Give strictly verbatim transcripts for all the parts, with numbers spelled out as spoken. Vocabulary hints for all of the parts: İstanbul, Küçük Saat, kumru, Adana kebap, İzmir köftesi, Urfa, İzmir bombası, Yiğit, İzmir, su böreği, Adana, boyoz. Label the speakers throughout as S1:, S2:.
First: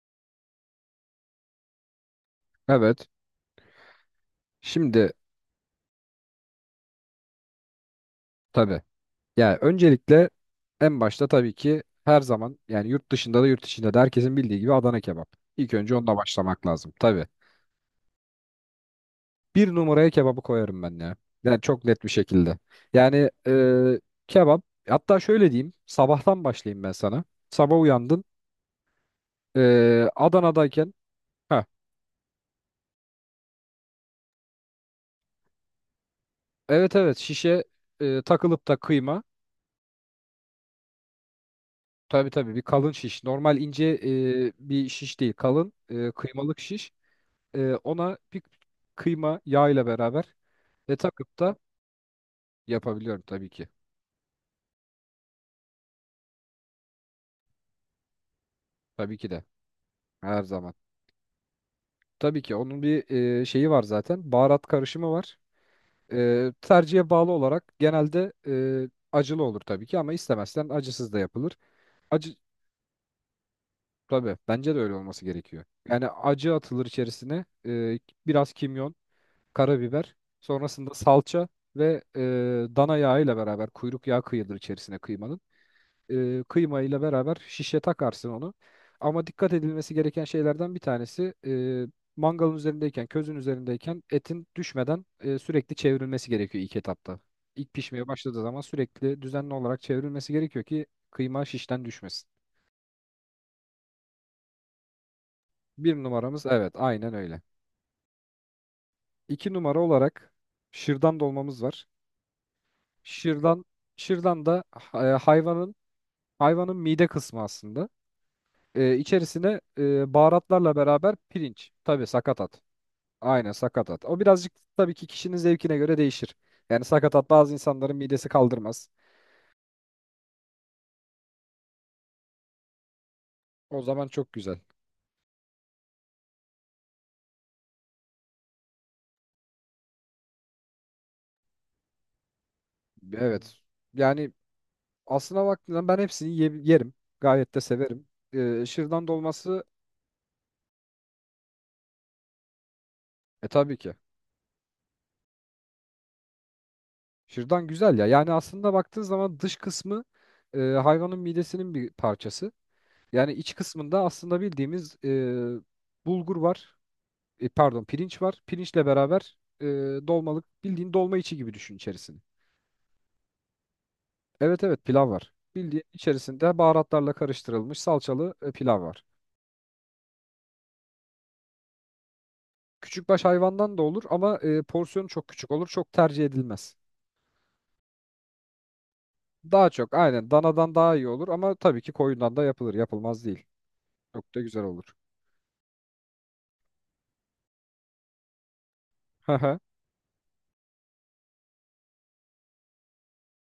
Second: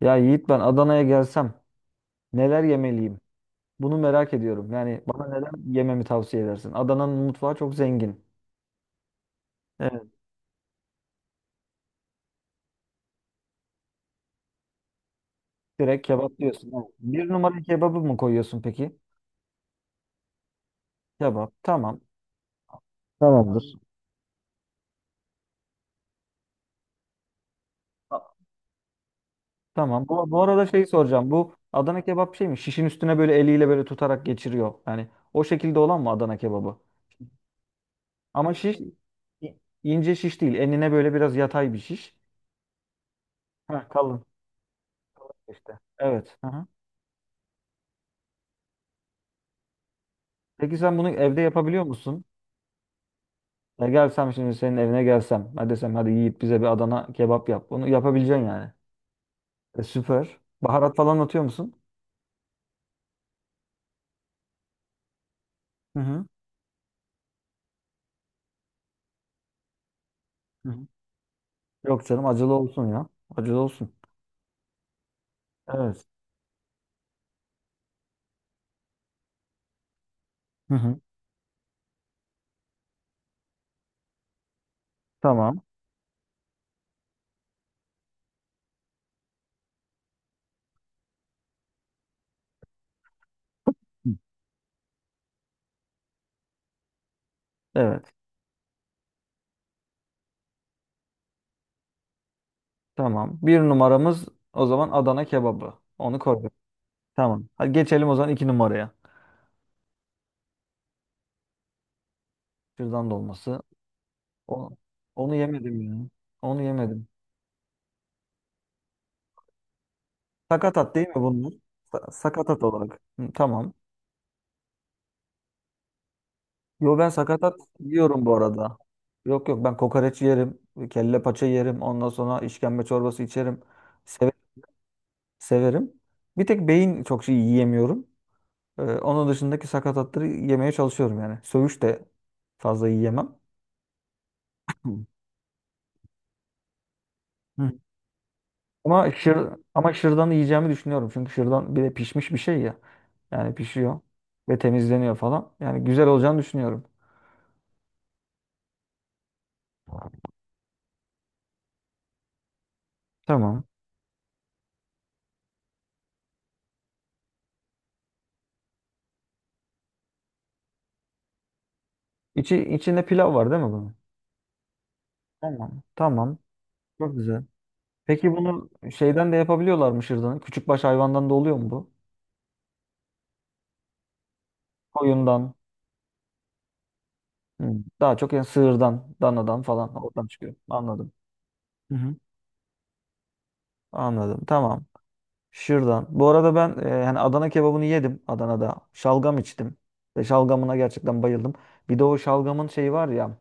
S1: Ya Yiğit ben Adana'ya gelsem neler
S2: Evet.
S1: yemeliyim? Bunu merak ediyorum. Yani
S2: Şimdi
S1: bana neler yememi tavsiye edersin? Adana'nın mutfağı çok zengin.
S2: tabii. Yani
S1: Evet.
S2: öncelikle en başta tabii ki her zaman yani yurt dışında da yurt içinde de herkesin bildiği gibi Adana kebap. İlk önce
S1: Direkt
S2: onunla
S1: kebap
S2: başlamak
S1: diyorsun. Evet.
S2: lazım tabii.
S1: Bir numara kebabı mı koyuyorsun peki?
S2: Bir numaraya kebabı koyarım ben ya.
S1: Kebap.
S2: Yani çok
S1: Tamam.
S2: net bir şekilde. Yani
S1: Tamamdır.
S2: e, kebap hatta şöyle diyeyim sabahtan başlayayım ben sana. Sabah
S1: Ta-
S2: uyandın
S1: Tamam.
S2: e,
S1: Bu, bu arada şey
S2: Adana'dayken
S1: soracağım. Bu
S2: ha,
S1: Adana kebap şey mi? Şişin üstüne böyle eliyle böyle tutarak geçiriyor. Yani o şekilde olan mı Adana kebabı?
S2: evet, evet, şişe e,
S1: Ama
S2: takılıp da
S1: şiş
S2: kıyma.
S1: i- ince şiş değil. Enine böyle biraz yatay bir şiş.
S2: Tabii, tabii, bir kalın şiş. Normal ince
S1: Heh, kalın.
S2: e, bir şiş değil,
S1: Kalın
S2: kalın
S1: işte.
S2: e,
S1: Evet. Hı
S2: kıymalık
S1: hı.
S2: şiş. E, ona bir kıyma yağ ile beraber
S1: Peki
S2: ve
S1: sen bunu
S2: takıp
S1: evde
S2: da
S1: yapabiliyor musun?
S2: yapabiliyorum tabii ki.
S1: Ya gelsem şimdi senin evine gelsem. Hadi desem hadi Yiğit bize bir Adana kebap yap. Bunu yapabileceksin yani.
S2: Tabii ki de
S1: E,
S2: her
S1: süper.
S2: zaman.
S1: Baharat falan atıyor musun?
S2: Tabii ki onun bir e, şeyi var zaten. Baharat karışımı var.
S1: Hı hı.
S2: E, tercihe bağlı olarak genelde e, acılı olur tabii ki ama istemezsen
S1: Hı hı.
S2: acısız da yapılır.
S1: Yok canım
S2: Acı
S1: acılı olsun ya. Acılı olsun.
S2: tabii, bence de öyle olması gerekiyor. Yani
S1: Evet.
S2: acı atılır içerisine, e, biraz kimyon, karabiber,
S1: Hı
S2: sonrasında
S1: hı.
S2: salça ve e, dana yağı ile beraber kuyruk yağı kıyılır içerisine kıymanın.
S1: Tamam.
S2: E, kıymayla beraber şişe takarsın onu. Ama dikkat edilmesi gereken şeylerden bir tanesi, e, mangalın üzerindeyken, közün üzerindeyken
S1: Hı.
S2: etin düşmeden e, sürekli çevrilmesi gerekiyor ilk etapta. İlk pişmeye
S1: Evet.
S2: başladığı zaman sürekli düzenli olarak çevrilmesi gerekiyor ki kıyma şişten düşmesin.
S1: Tamam. Bir numaramız o zaman Adana kebabı.
S2: Bir
S1: Onu
S2: numaramız,
S1: koyduk.
S2: evet, aynen öyle.
S1: Tamam. Hadi geçelim o zaman iki numaraya.
S2: İki numara olarak şırdan dolmamız var.
S1: Şırdan
S2: Şırdan,
S1: dolması.
S2: şırdan da
S1: O,
S2: e,
S1: Onu
S2: hayvanın
S1: yemedim ya. Onu
S2: hayvanın mide
S1: yemedim.
S2: kısmı aslında. E, içerisine e, baharatlarla
S1: Sakatat değil
S2: beraber
S1: mi bunlar?
S2: pirinç, tabii
S1: Sa-
S2: sakatat.
S1: sakatat olarak. Hı,
S2: Aynen
S1: tamam.
S2: sakatat. O birazcık tabii ki kişinin zevkine göre değişir. Yani
S1: Yo ben
S2: sakatat bazı
S1: sakatat
S2: insanların midesi
S1: yiyorum bu arada.
S2: kaldırmaz.
S1: Yok yok ben kokoreç yerim, kelle paça yerim, ondan sonra işkembe çorbası içerim.
S2: O zaman çok
S1: Seve-
S2: güzel.
S1: Severim. Bir tek beyin çok şey yiyemiyorum. Ee, onun dışındaki sakatatları yemeye çalışıyorum yani. Söğüş de fazla yiyemem.
S2: Evet. Yani
S1: Hı.
S2: aslına baktığında ben hepsini ye- yerim. Gayet de
S1: Hı.
S2: severim. Ee, şırdan
S1: Ama şır
S2: dolması
S1: ama şırdanı yiyeceğimi düşünüyorum. Çünkü şırdan bir de pişmiş bir şey ya.
S2: e
S1: Yani
S2: tabii ki.
S1: pişiyor ve temizleniyor falan. Yani güzel olacağını düşünüyorum.
S2: Şırdan güzel ya. Yani aslında baktığın zaman dış kısmı e, hayvanın midesinin bir parçası. Yani iç
S1: Tamam.
S2: kısmında aslında bildiğimiz e, bulgur var. E, pardon, pirinç var. Pirinçle beraber e, dolmalık bildiğin dolma içi gibi düşün içerisini.
S1: İçi, içinde pilav var değil mi bunun?
S2: Evet, evet, pilav var. Bildiğin
S1: Tamam. Tamam.
S2: içerisinde baharatlarla
S1: Çok güzel.
S2: karıştırılmış salçalı
S1: Peki
S2: e,
S1: bunu
S2: pilav var.
S1: şeyden de yapabiliyorlar mı şırdanı? Küçükbaş hayvandan da oluyor mu bu?
S2: Küçükbaş hayvandan da olur ama e, porsiyonu çok küçük
S1: Koyundan.
S2: olur. Çok tercih edilmez.
S1: Hı. Daha çok yani sığırdan, danadan
S2: Daha çok
S1: falan oradan
S2: aynen
S1: çıkıyor.
S2: danadan daha iyi
S1: Anladım.
S2: olur ama tabii ki
S1: Hı hı.
S2: koyundan da yapılır. Yapılmaz değil. Çok da
S1: Anladım.
S2: güzel olur.
S1: Tamam. Şırdan. Bu arada ben e, yani Adana kebabını yedim Adana'da.
S2: Hı
S1: Şalgam
S2: hı.
S1: içtim. Ve şalgamına gerçekten bayıldım. Bir de o şalgamın şeyi var ya.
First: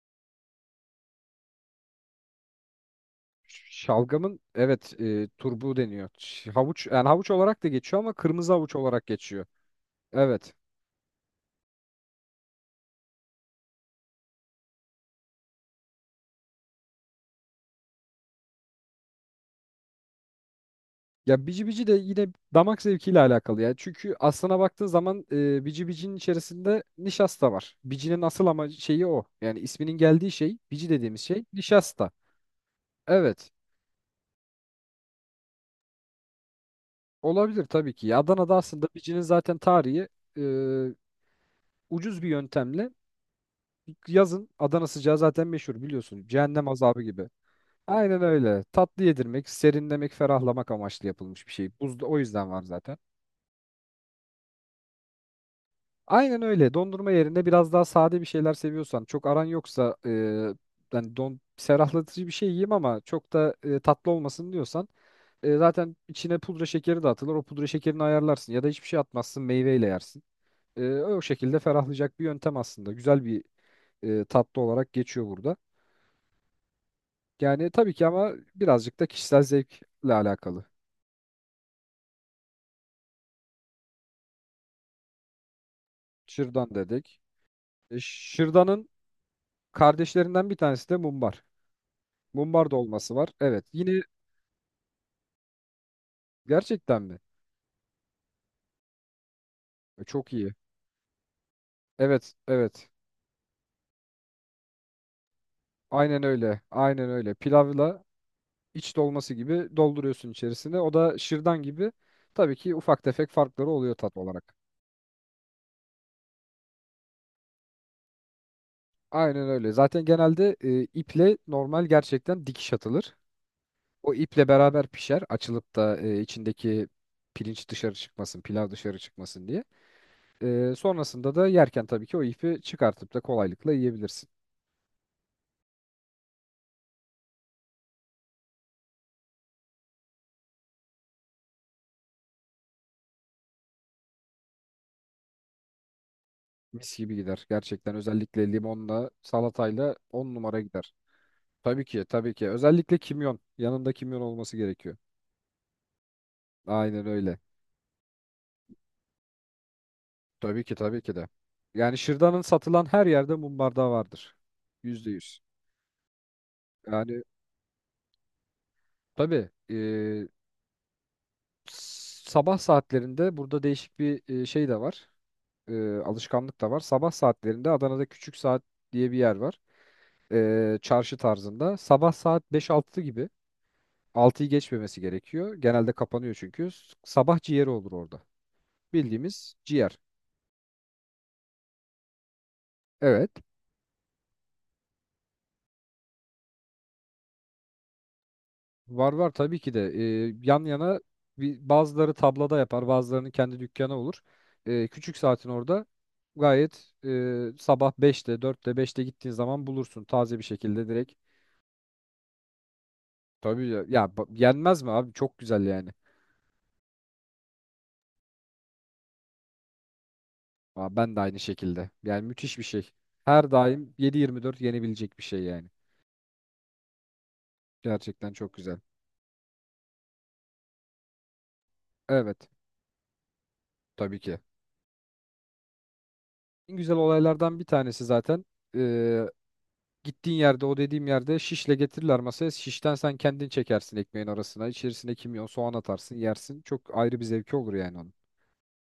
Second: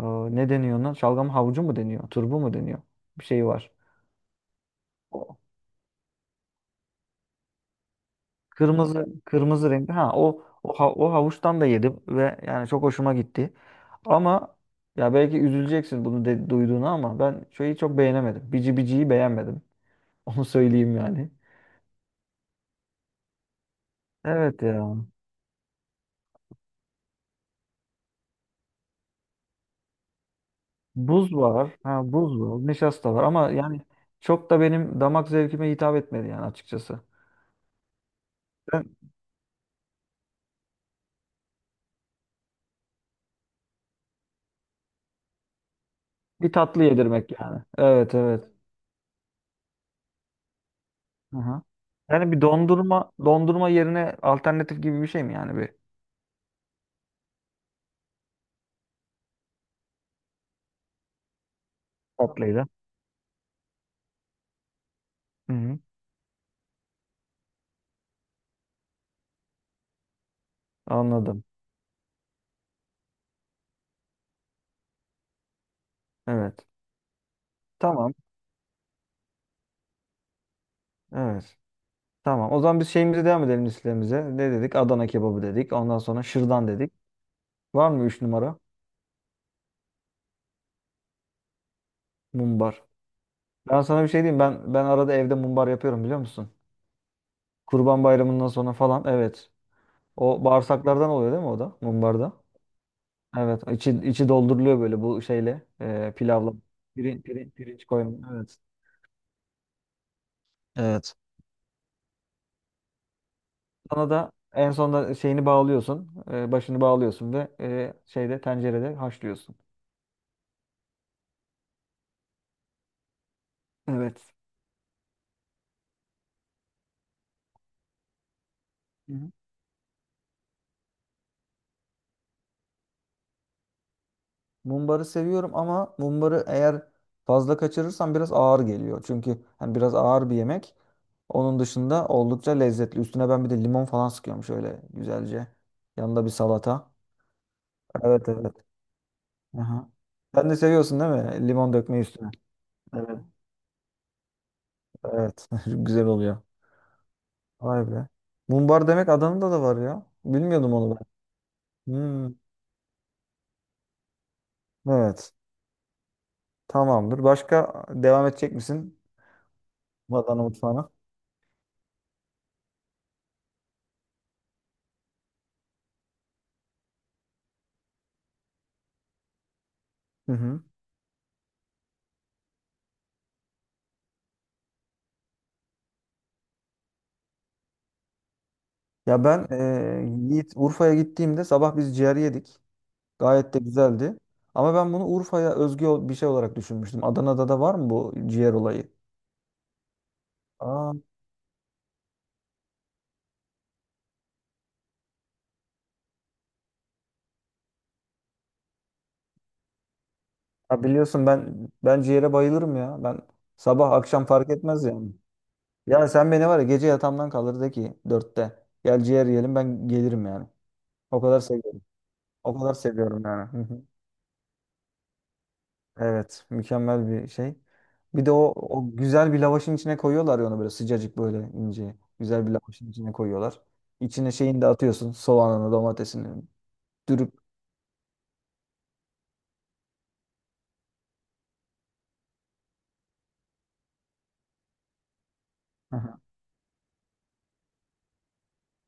S1: e, Ne deniyor ona? Şalgam havucu mu deniyor? Turbu mu deniyor? Bir şey var.
S2: Şalgamın, evet, e, turbu deniyor. Ş- Havuç, yani havuç olarak da geçiyor ama kırmızı havuç
S1: Kırmızı
S2: olarak geçiyor.
S1: kırmızı renkli. Ha, o
S2: Evet.
S1: o, ha- o havuçtan da yedim ve yani çok hoşuma gitti. Ama ya belki üzüleceksin bunu de, duyduğuna ama ben şeyi çok beğenemedim. Bici biciyi beğenmedim. Onu söyleyeyim yani.
S2: Ya bici bici de yine damak zevkiyle alakalı ya. Çünkü aslına
S1: Evet
S2: baktığın
S1: ya.
S2: zaman e, bici bicinin içerisinde nişasta var. Bicinin asıl ama şeyi o. Yani isminin geldiği şey bici dediğimiz
S1: Buz
S2: şey
S1: var. Ha,
S2: nişasta.
S1: buz var. Nişasta var ama
S2: Evet.
S1: yani çok da benim damak zevkime hitap etmedi yani açıkçası.
S2: Olabilir tabii ki. Ya Adana'da aslında
S1: Ben
S2: bicinin zaten tarihi e, ucuz bir yöntemle, yazın Adana sıcağı zaten meşhur biliyorsun.
S1: bir
S2: Cehennem
S1: tatlı
S2: azabı gibi.
S1: yedirmek yani. Evet
S2: Aynen
S1: evet.
S2: öyle. Tatlı yedirmek, serinlemek, ferahlamak amaçlı yapılmış bir
S1: Aha.
S2: şey. Buzda o
S1: Yani bir
S2: yüzden var zaten.
S1: dondurma dondurma yerine alternatif gibi bir şey mi yani bir
S2: Aynen öyle. Dondurma yerine biraz daha sade bir şeyler seviyorsan, çok aran yoksa e, yani don ferahlatıcı bir şey
S1: tatlıyla?
S2: yiyeyim ama çok da e, tatlı olmasın diyorsan
S1: Hı
S2: e,
S1: hı.
S2: zaten içine pudra şekeri de atılır. O pudra şekerini ayarlarsın ya da hiçbir şey atmazsın, meyveyle yersin. E, o
S1: Anladım.
S2: şekilde ferahlayacak bir yöntem aslında. Güzel bir e, tatlı olarak geçiyor burada.
S1: Evet.
S2: Yani tabii ki
S1: Tamam.
S2: ama birazcık da kişisel zevkle alakalı.
S1: Evet. Tamam. O zaman biz şeyimize devam edelim listemize. Ne dedik? Adana kebabı dedik. Ondan sonra şırdan
S2: Şırdan
S1: dedik.
S2: dedik.
S1: Var
S2: E,
S1: mı üç numara?
S2: şırdanın kardeşlerinden bir tanesi de mumbar. Mumbar
S1: Mumbar.
S2: dolması var. Evet.
S1: Ben
S2: Yine.
S1: sana bir şey diyeyim. Ben ben arada evde mumbar yapıyorum biliyor musun?
S2: Gerçekten mi?
S1: Kurban Bayramı'ndan sonra falan. Evet.
S2: E, Çok
S1: O
S2: iyi.
S1: bağırsaklardan oluyor değil mi o da? Mumbarda.
S2: Evet, evet.
S1: Evet. İçi, içi dolduruluyor böyle bu şeyle. E,
S2: Aynen
S1: pilavla.
S2: öyle. Aynen
S1: Pirin,
S2: öyle.
S1: pirin, pirinç
S2: Pilavla
S1: koyun. Evet.
S2: iç dolması gibi dolduruyorsun içerisine. O
S1: Evet.
S2: da şırdan gibi. Tabii ki ufak tefek farkları oluyor
S1: Sana
S2: tat
S1: da
S2: olarak.
S1: en sonunda şeyini bağlıyorsun. E, başını bağlıyorsun ve e, şeyde tencerede
S2: Aynen
S1: haşlıyorsun.
S2: öyle. Zaten genelde e, iple normal gerçekten dikiş atılır. O
S1: Evet.
S2: iple beraber pişer. Açılıp da e, içindeki pirinç dışarı çıkmasın, pilav dışarı
S1: Hı hı.
S2: çıkmasın diye. E, sonrasında da yerken tabii ki o ipi çıkartıp da kolaylıkla yiyebilirsin.
S1: Mumbarı seviyorum ama mumbarı eğer fazla kaçırırsam biraz ağır geliyor. Çünkü hani biraz ağır bir yemek. Onun dışında oldukça lezzetli. Üstüne ben bir de limon falan sıkıyorum şöyle güzelce. Yanında bir salata.
S2: Mis gibi gider. Gerçekten
S1: Evet
S2: özellikle
S1: evet.
S2: limonla,
S1: Aha.
S2: salatayla on
S1: Sen de
S2: numara gider.
S1: seviyorsun değil mi? Limon
S2: Tabii
S1: dökmeyi
S2: ki,
S1: üstüne.
S2: tabii ki. Özellikle
S1: Evet.
S2: kimyon. Yanında kimyon olması gerekiyor.
S1: Evet. Güzel oluyor.
S2: Aynen öyle.
S1: Vay be. Mumbar demek Adana'da da var ya.
S2: Tabii
S1: Bilmiyordum
S2: ki,
S1: onu
S2: tabii
S1: ben.
S2: ki de. Yani
S1: Hmm.
S2: şırdanın satılan her yerde mum bardağı vardır. Yüzde
S1: Evet.
S2: yüz.
S1: Tamamdır.
S2: Yani
S1: Başka devam edecek misin?
S2: tabii e,
S1: Adana mutfağına.
S2: s- sabah saatlerinde burada değişik bir e, şey de var. E, alışkanlık da var. Sabah saatlerinde Adana'da Küçük Saat diye bir yer var.
S1: Hı hı.
S2: E, çarşı tarzında. Sabah saat beş altı gibi. Altıyı geçmemesi gerekiyor. Genelde kapanıyor çünkü. S- Sabah ciğeri olur orada.
S1: Ya ben
S2: Bildiğimiz ciğer.
S1: eee, Yiğit Urfa'ya gittiğimde sabah biz ciğer yedik.
S2: Evet.
S1: Gayet de güzeldi. Ama ben bunu Urfa'ya özgü ol- bir şey olarak düşünmüştüm. Adana'da da var mı bu ciğer olayı?
S2: Var, var tabii ki de. Ee, yan
S1: Aa,
S2: yana, bir, bazıları tablada yapar, bazılarının kendi dükkanı olur. Ee, küçük saatin orada gayet e, sabah beşte dörtte beşte gittiğin zaman bulursun taze bir
S1: ya
S2: şekilde direkt.
S1: biliyorsun ben ben ciğere bayılırım ya. Ben
S2: Tabii ya,
S1: sabah
S2: ya
S1: akşam
S2: ba-
S1: fark
S2: yenmez
S1: etmez
S2: mi
S1: yani.
S2: abi, çok güzel yani.
S1: Ya sen beni var ya gece yatağımdan kaldır de ki dörtte. Gel ciğer yiyelim ben gelirim yani.
S2: Aa, ben
S1: O
S2: de
S1: kadar
S2: aynı
S1: seviyorum.
S2: şekilde, yani müthiş
S1: O
S2: bir
S1: kadar
S2: şey.
S1: seviyorum yani.
S2: Her daim yedi yirmi dört yenebilecek bir şey yani.
S1: Evet, mükemmel bir şey. Bir de
S2: Gerçekten
S1: o,
S2: çok güzel.
S1: o güzel bir lavaşın içine koyuyorlar ya onu böyle sıcacık böyle ince. Güzel
S2: Evet,
S1: bir lavaşın içine koyuyorlar.
S2: tabii
S1: İçine
S2: ki.
S1: şeyini de atıyorsun. Soğanını, domatesini
S2: En güzel
S1: dürüp.
S2: olaylardan bir tanesi zaten e, gittiğin yerde, o dediğim yerde şişle getirirler masaya. Şişten sen kendin çekersin ekmeğin arasına. İçerisine kimyon, soğan
S1: Hı
S2: atarsın,
S1: hı.
S2: yersin. Çok ayrı bir zevki olur yani onun.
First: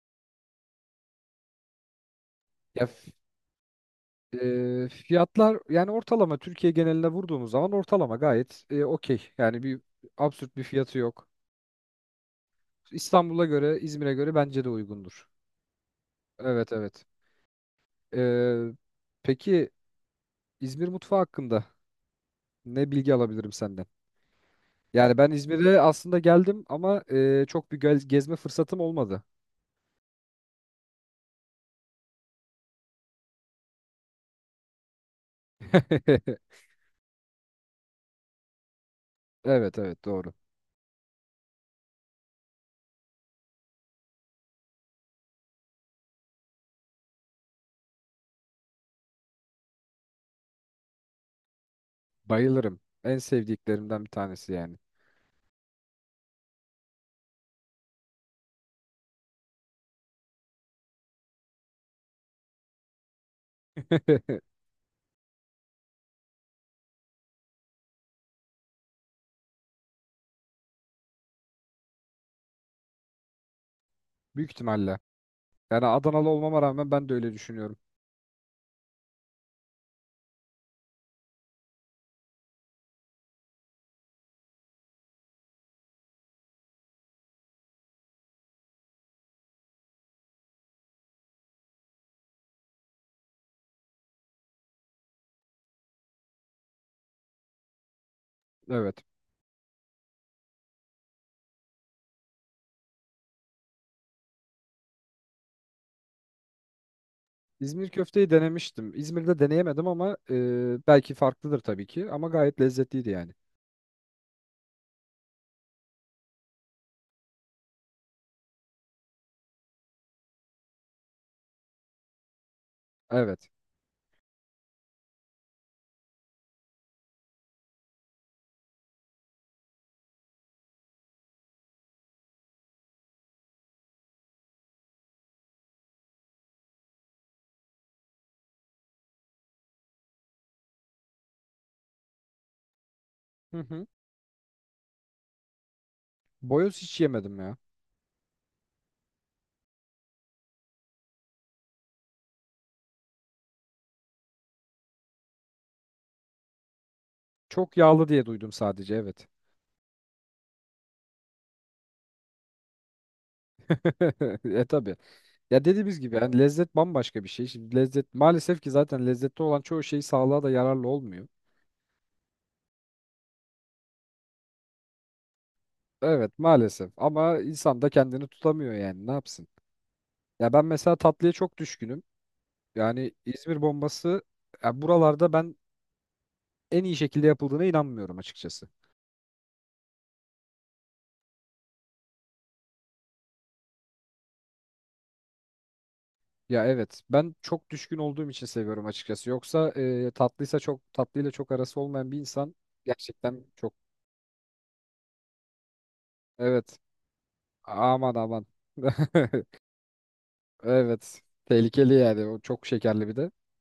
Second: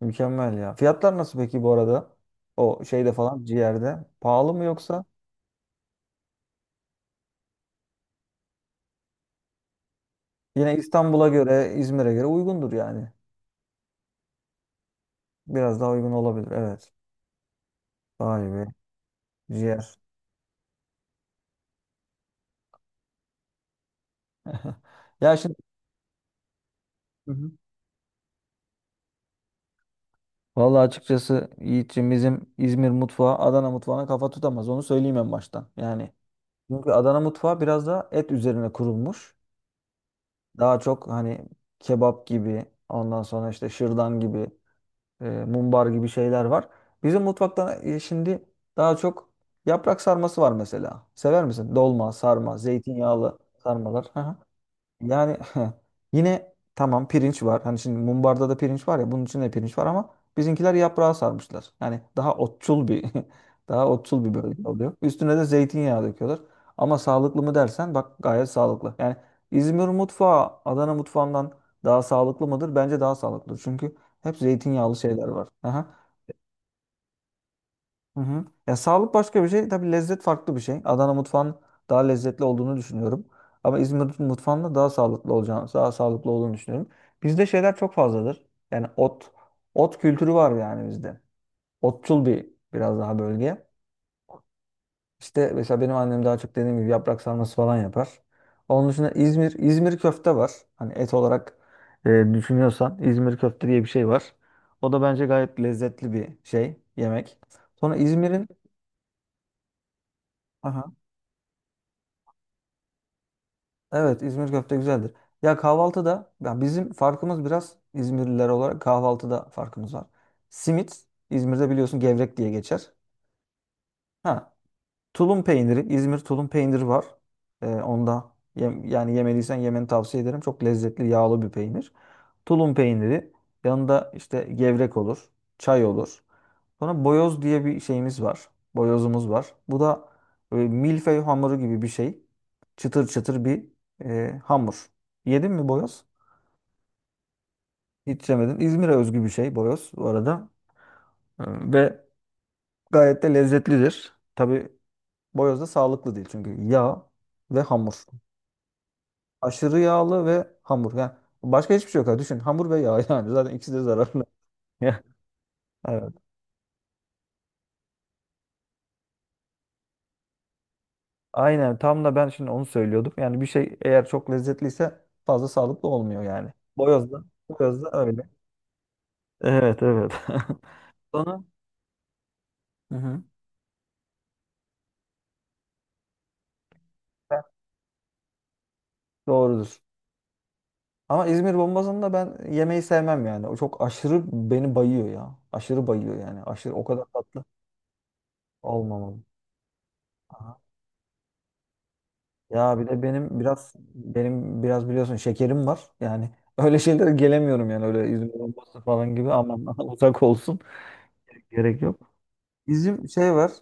S1: Mükemmel ya. Fiyatlar nasıl peki bu arada? O
S2: Ya f-
S1: şeyde falan ciğerde. Pahalı mı
S2: e,
S1: yoksa?
S2: fiyatlar yani ortalama Türkiye geneline vurduğumuz zaman ortalama gayet e, okey. Yani bir absürt bir
S1: Yine
S2: fiyatı
S1: İstanbul'a
S2: yok.
S1: göre, İzmir'e göre uygundur yani.
S2: İstanbul'a göre, İzmir'e göre bence de uygundur.
S1: Biraz daha uygun olabilir.
S2: Evet,
S1: Evet.
S2: evet. E,
S1: Vay be.
S2: peki
S1: Ciğer.
S2: İzmir mutfağı hakkında ne bilgi alabilirim senden? Yani ben
S1: Ya şimdi.
S2: İzmir'e aslında geldim ama
S1: Hı
S2: e,
S1: hı.
S2: çok bir gel- gezme fırsatım olmadı.
S1: Vallahi açıkçası Yiğit'ciğim bizim İzmir mutfağı Adana mutfağına kafa tutamaz. Onu söyleyeyim en baştan. Yani çünkü Adana mutfağı biraz daha et üzerine kurulmuş.
S2: Evet, evet, doğru.
S1: Daha çok hani kebap gibi, ondan sonra işte şırdan gibi, e, mumbar gibi şeyler var. Bizim mutfakta e, şimdi daha çok yaprak sarması var mesela. Sever misin? Dolma, sarma,
S2: Bayılırım. En
S1: zeytinyağlı
S2: sevdiklerimden
S1: sarmalar.
S2: bir
S1: Hı hı.
S2: tanesi yani.
S1: Yani yine tamam pirinç var. Hani şimdi mumbarda da pirinç var ya bunun içinde de pirinç var ama bizimkiler yaprağa sarmışlar. Yani daha otçul bir daha otçul bir bölge oluyor. Üstüne de zeytinyağı döküyorlar. Ama sağlıklı mı dersen bak gayet sağlıklı. Yani İzmir mutfağı Adana mutfağından daha sağlıklı mıdır? Bence daha sağlıklı. Çünkü hep
S2: Büyük
S1: zeytinyağlı
S2: ihtimalle.
S1: şeyler var.
S2: Yani
S1: Aha.
S2: Adanalı olmama rağmen ben de öyle düşünüyorum.
S1: Hı hı. Ya sağlık başka bir şey. Tabii lezzet farklı bir şey. Adana mutfağın daha lezzetli olduğunu düşünüyorum. Ama İzmir mutfağının da daha sağlıklı olacağını, daha sağlıklı olduğunu düşünüyorum. Bizde şeyler çok fazladır. Yani ot, ot kültürü var yani bizde. Otçul bir biraz daha bölge. İşte mesela benim annem daha çok dediğim gibi yaprak sarması falan yapar. Onun
S2: Evet.
S1: dışında İzmir, İzmir köfte var. Hani et olarak e, düşünüyorsan İzmir köfte diye bir şey var. O da bence gayet lezzetli bir şey, yemek.
S2: İzmir
S1: Sonra
S2: köfteyi
S1: İzmir'in.
S2: denemiştim. İzmir'de deneyemedim ama e,
S1: Aha.
S2: belki farklıdır tabii ki. Ama gayet lezzetliydi yani.
S1: Evet İzmir köfte güzeldir. Ya kahvaltıda ya bizim farkımız biraz İzmirliler olarak kahvaltıda farkımız var. Simit İzmir'de biliyorsun gevrek diye geçer.
S2: Evet.
S1: Ha, tulum peyniri İzmir tulum peyniri var. Ee, onda yem- yani yemeliysen yemeni tavsiye ederim. Çok lezzetli yağlı bir peynir. Tulum peyniri yanında işte gevrek olur, çay olur. Sonra boyoz diye bir şeyimiz var. Boyozumuz var. Bu da e, milföy hamuru gibi bir şey. Çıtır çıtır
S2: Hı
S1: bir
S2: hı.
S1: e, hamur. Yedin mi boyoz?
S2: Boyoz hiç yemedim ya.
S1: Hiç yemedin. İzmir'e özgü bir şey boyoz bu arada. E, Ve gayet de lezzetlidir. Tabii boyoz da sağlıklı değil çünkü yağ ve
S2: Çok
S1: hamur.
S2: yağlı diye duydum sadece. Evet.
S1: Aşırı yağlı ve hamur. Yani başka hiçbir şey yok. Düşün hamur ve yağ yani zaten ikisi de zararlı.
S2: E, tabii. Ya dediğimiz
S1: Evet.
S2: gibi yani lezzet bambaşka bir şey. Şimdi lezzet maalesef ki zaten lezzetli olan çoğu şey sağlığa da yararlı olmuyor.
S1: Aynen tam da ben şimdi onu söylüyordum. Yani bir şey eğer çok lezzetliyse fazla sağlıklı olmuyor
S2: Evet
S1: yani.
S2: maalesef
S1: Boyoz da,
S2: ama
S1: boyoz
S2: insan da
S1: da
S2: kendini
S1: öyle.
S2: tutamıyor yani, ne yapsın.
S1: Evet evet.
S2: Ya ben mesela tatlıya
S1: Sonra.
S2: çok düşkünüm.
S1: Hı
S2: Yani
S1: hı.
S2: İzmir bombası ya, buralarda ben en iyi şekilde
S1: Ben-
S2: yapıldığına inanmıyorum açıkçası.
S1: Doğrudur. Ama İzmir bombasını da ben yemeyi sevmem yani. O çok aşırı beni bayıyor ya. Aşırı bayıyor yani.
S2: Ya
S1: Aşırı o
S2: evet,
S1: kadar
S2: ben
S1: tatlı
S2: çok düşkün olduğum için seviyorum
S1: olmamalı.
S2: açıkçası. Yoksa e,
S1: Aha.
S2: tatlıysa, çok tatlıyla çok arası olmayan bir insan
S1: Ya bir de benim
S2: gerçekten çok,
S1: biraz benim biraz biliyorsun şekerim var. Yani öyle
S2: evet,
S1: şeylere gelemiyorum yani öyle
S2: aman
S1: İzmir
S2: aman.
S1: bombası falan gibi aman uzak olsun.
S2: Evet,
S1: Gerek
S2: tehlikeli
S1: yok.
S2: yani o, çok
S1: Bizim
S2: şekerli bir de.
S1: şey var.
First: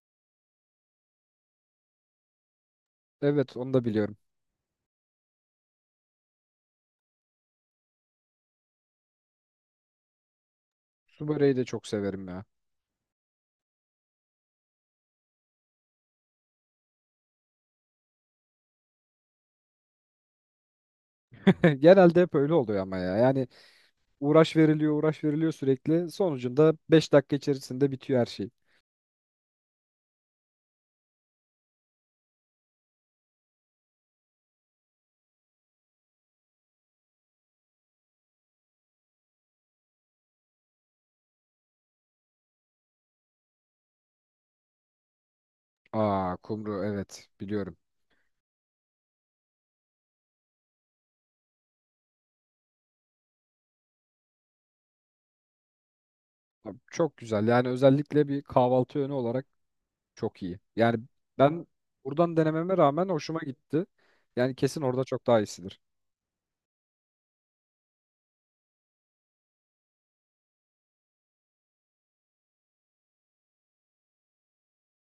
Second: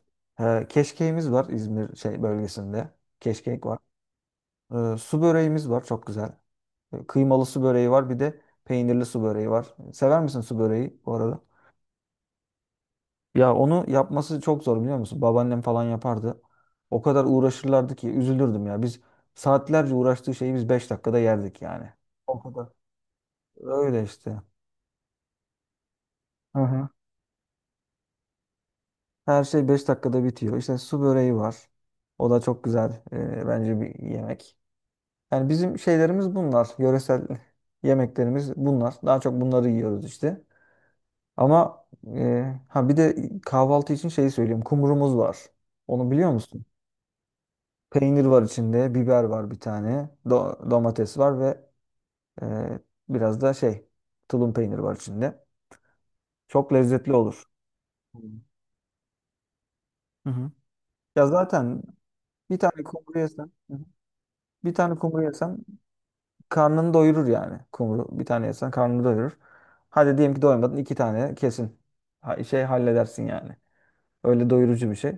S1: E, keşkeğimiz var İzmir şey bölgesinde.
S2: Evet,
S1: Keşkek
S2: onu
S1: var.
S2: da biliyorum.
S1: E, su böreğimiz var çok güzel. E, kıymalı su böreği var bir de peynirli su böreği var. Sever misin su böreği bu
S2: Su
S1: arada?
S2: böreği de çok severim ya.
S1: Ya onu yapması çok zor biliyor musun? Babaannem falan yapardı. O kadar uğraşırlardı ki üzülürdüm ya. Biz saatlerce uğraştığı şeyi biz beş dakikada yerdik yani.
S2: Genelde hep
S1: O
S2: öyle
S1: kadar.
S2: oluyor ama ya. Yani
S1: Öyle işte.
S2: uğraş veriliyor, uğraş veriliyor sürekli.
S1: Hı
S2: Sonucunda
S1: hı.
S2: beş dakika içerisinde bitiyor her şey.
S1: Her şey beş dakikada bitiyor. İşte su böreği var. O da çok güzel e, bence bir yemek. Yani bizim şeylerimiz bunlar. Yöresel yemeklerimiz bunlar. Daha çok bunları yiyoruz işte. Ama e, ha bir de kahvaltı için şeyi söyleyeyim. Kumrumuz var. Onu biliyor
S2: Aa,
S1: musun?
S2: kumru, evet, biliyorum.
S1: Peynir var içinde, biber var bir tane, do- domates var ve e, biraz da şey tulum peyniri var içinde. Çok
S2: Abi,
S1: lezzetli
S2: çok
S1: olur.
S2: güzel. Yani özellikle
S1: Hmm.
S2: bir kahvaltı yönü olarak
S1: Hı
S2: çok
S1: hı.
S2: iyi. Yani
S1: Ya
S2: ben
S1: zaten
S2: buradan
S1: bir
S2: denememe
S1: tane
S2: rağmen
S1: kumru
S2: hoşuma
S1: yesen. Hı hı.
S2: gitti. Yani
S1: Bir
S2: kesin
S1: tane
S2: orada
S1: kumru
S2: çok daha
S1: yesen
S2: iyisidir.
S1: karnını doyurur yani kumru. Bir tane yesen karnını doyurur. Hadi diyelim ki doymadın iki tane kesin. Ha- Şey halledersin yani. Öyle doyurucu bir şey.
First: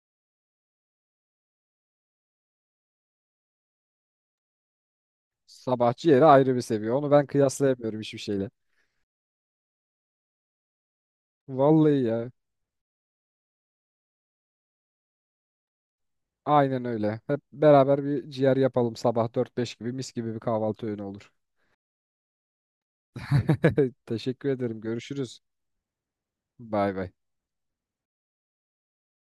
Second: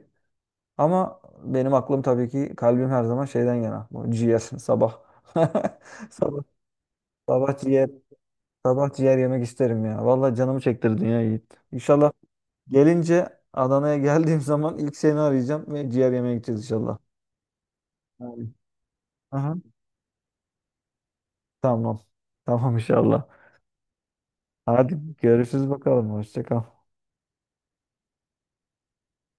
S1: Ama benim aklım tabii ki kalbim her zaman şeyden yana. Bu ciğer sabah.
S2: Sabahçı yeri
S1: Sabah,
S2: ayrı bir seviye. Onu ben
S1: sabah ciğer.
S2: kıyaslayamıyorum hiçbir şeyle.
S1: Sabah ciğer yemek isterim ya. Vallahi canımı çektirdin ya Yiğit.
S2: Vallahi
S1: İnşallah
S2: ya.
S1: gelince Adana'ya geldiğim zaman ilk seni arayacağım ve ciğer yemeye gideceğiz
S2: Aynen
S1: inşallah.
S2: öyle. Hep beraber bir
S1: Aynen.
S2: ciğer yapalım sabah
S1: Aha.
S2: dört beş gibi, mis gibi bir kahvaltı öğünü olur.
S1: Tamam. Tamam inşallah.
S2: Teşekkür ederim.
S1: Hadi
S2: Görüşürüz.
S1: görüşürüz bakalım. Hoşça kal.
S2: Bay bay.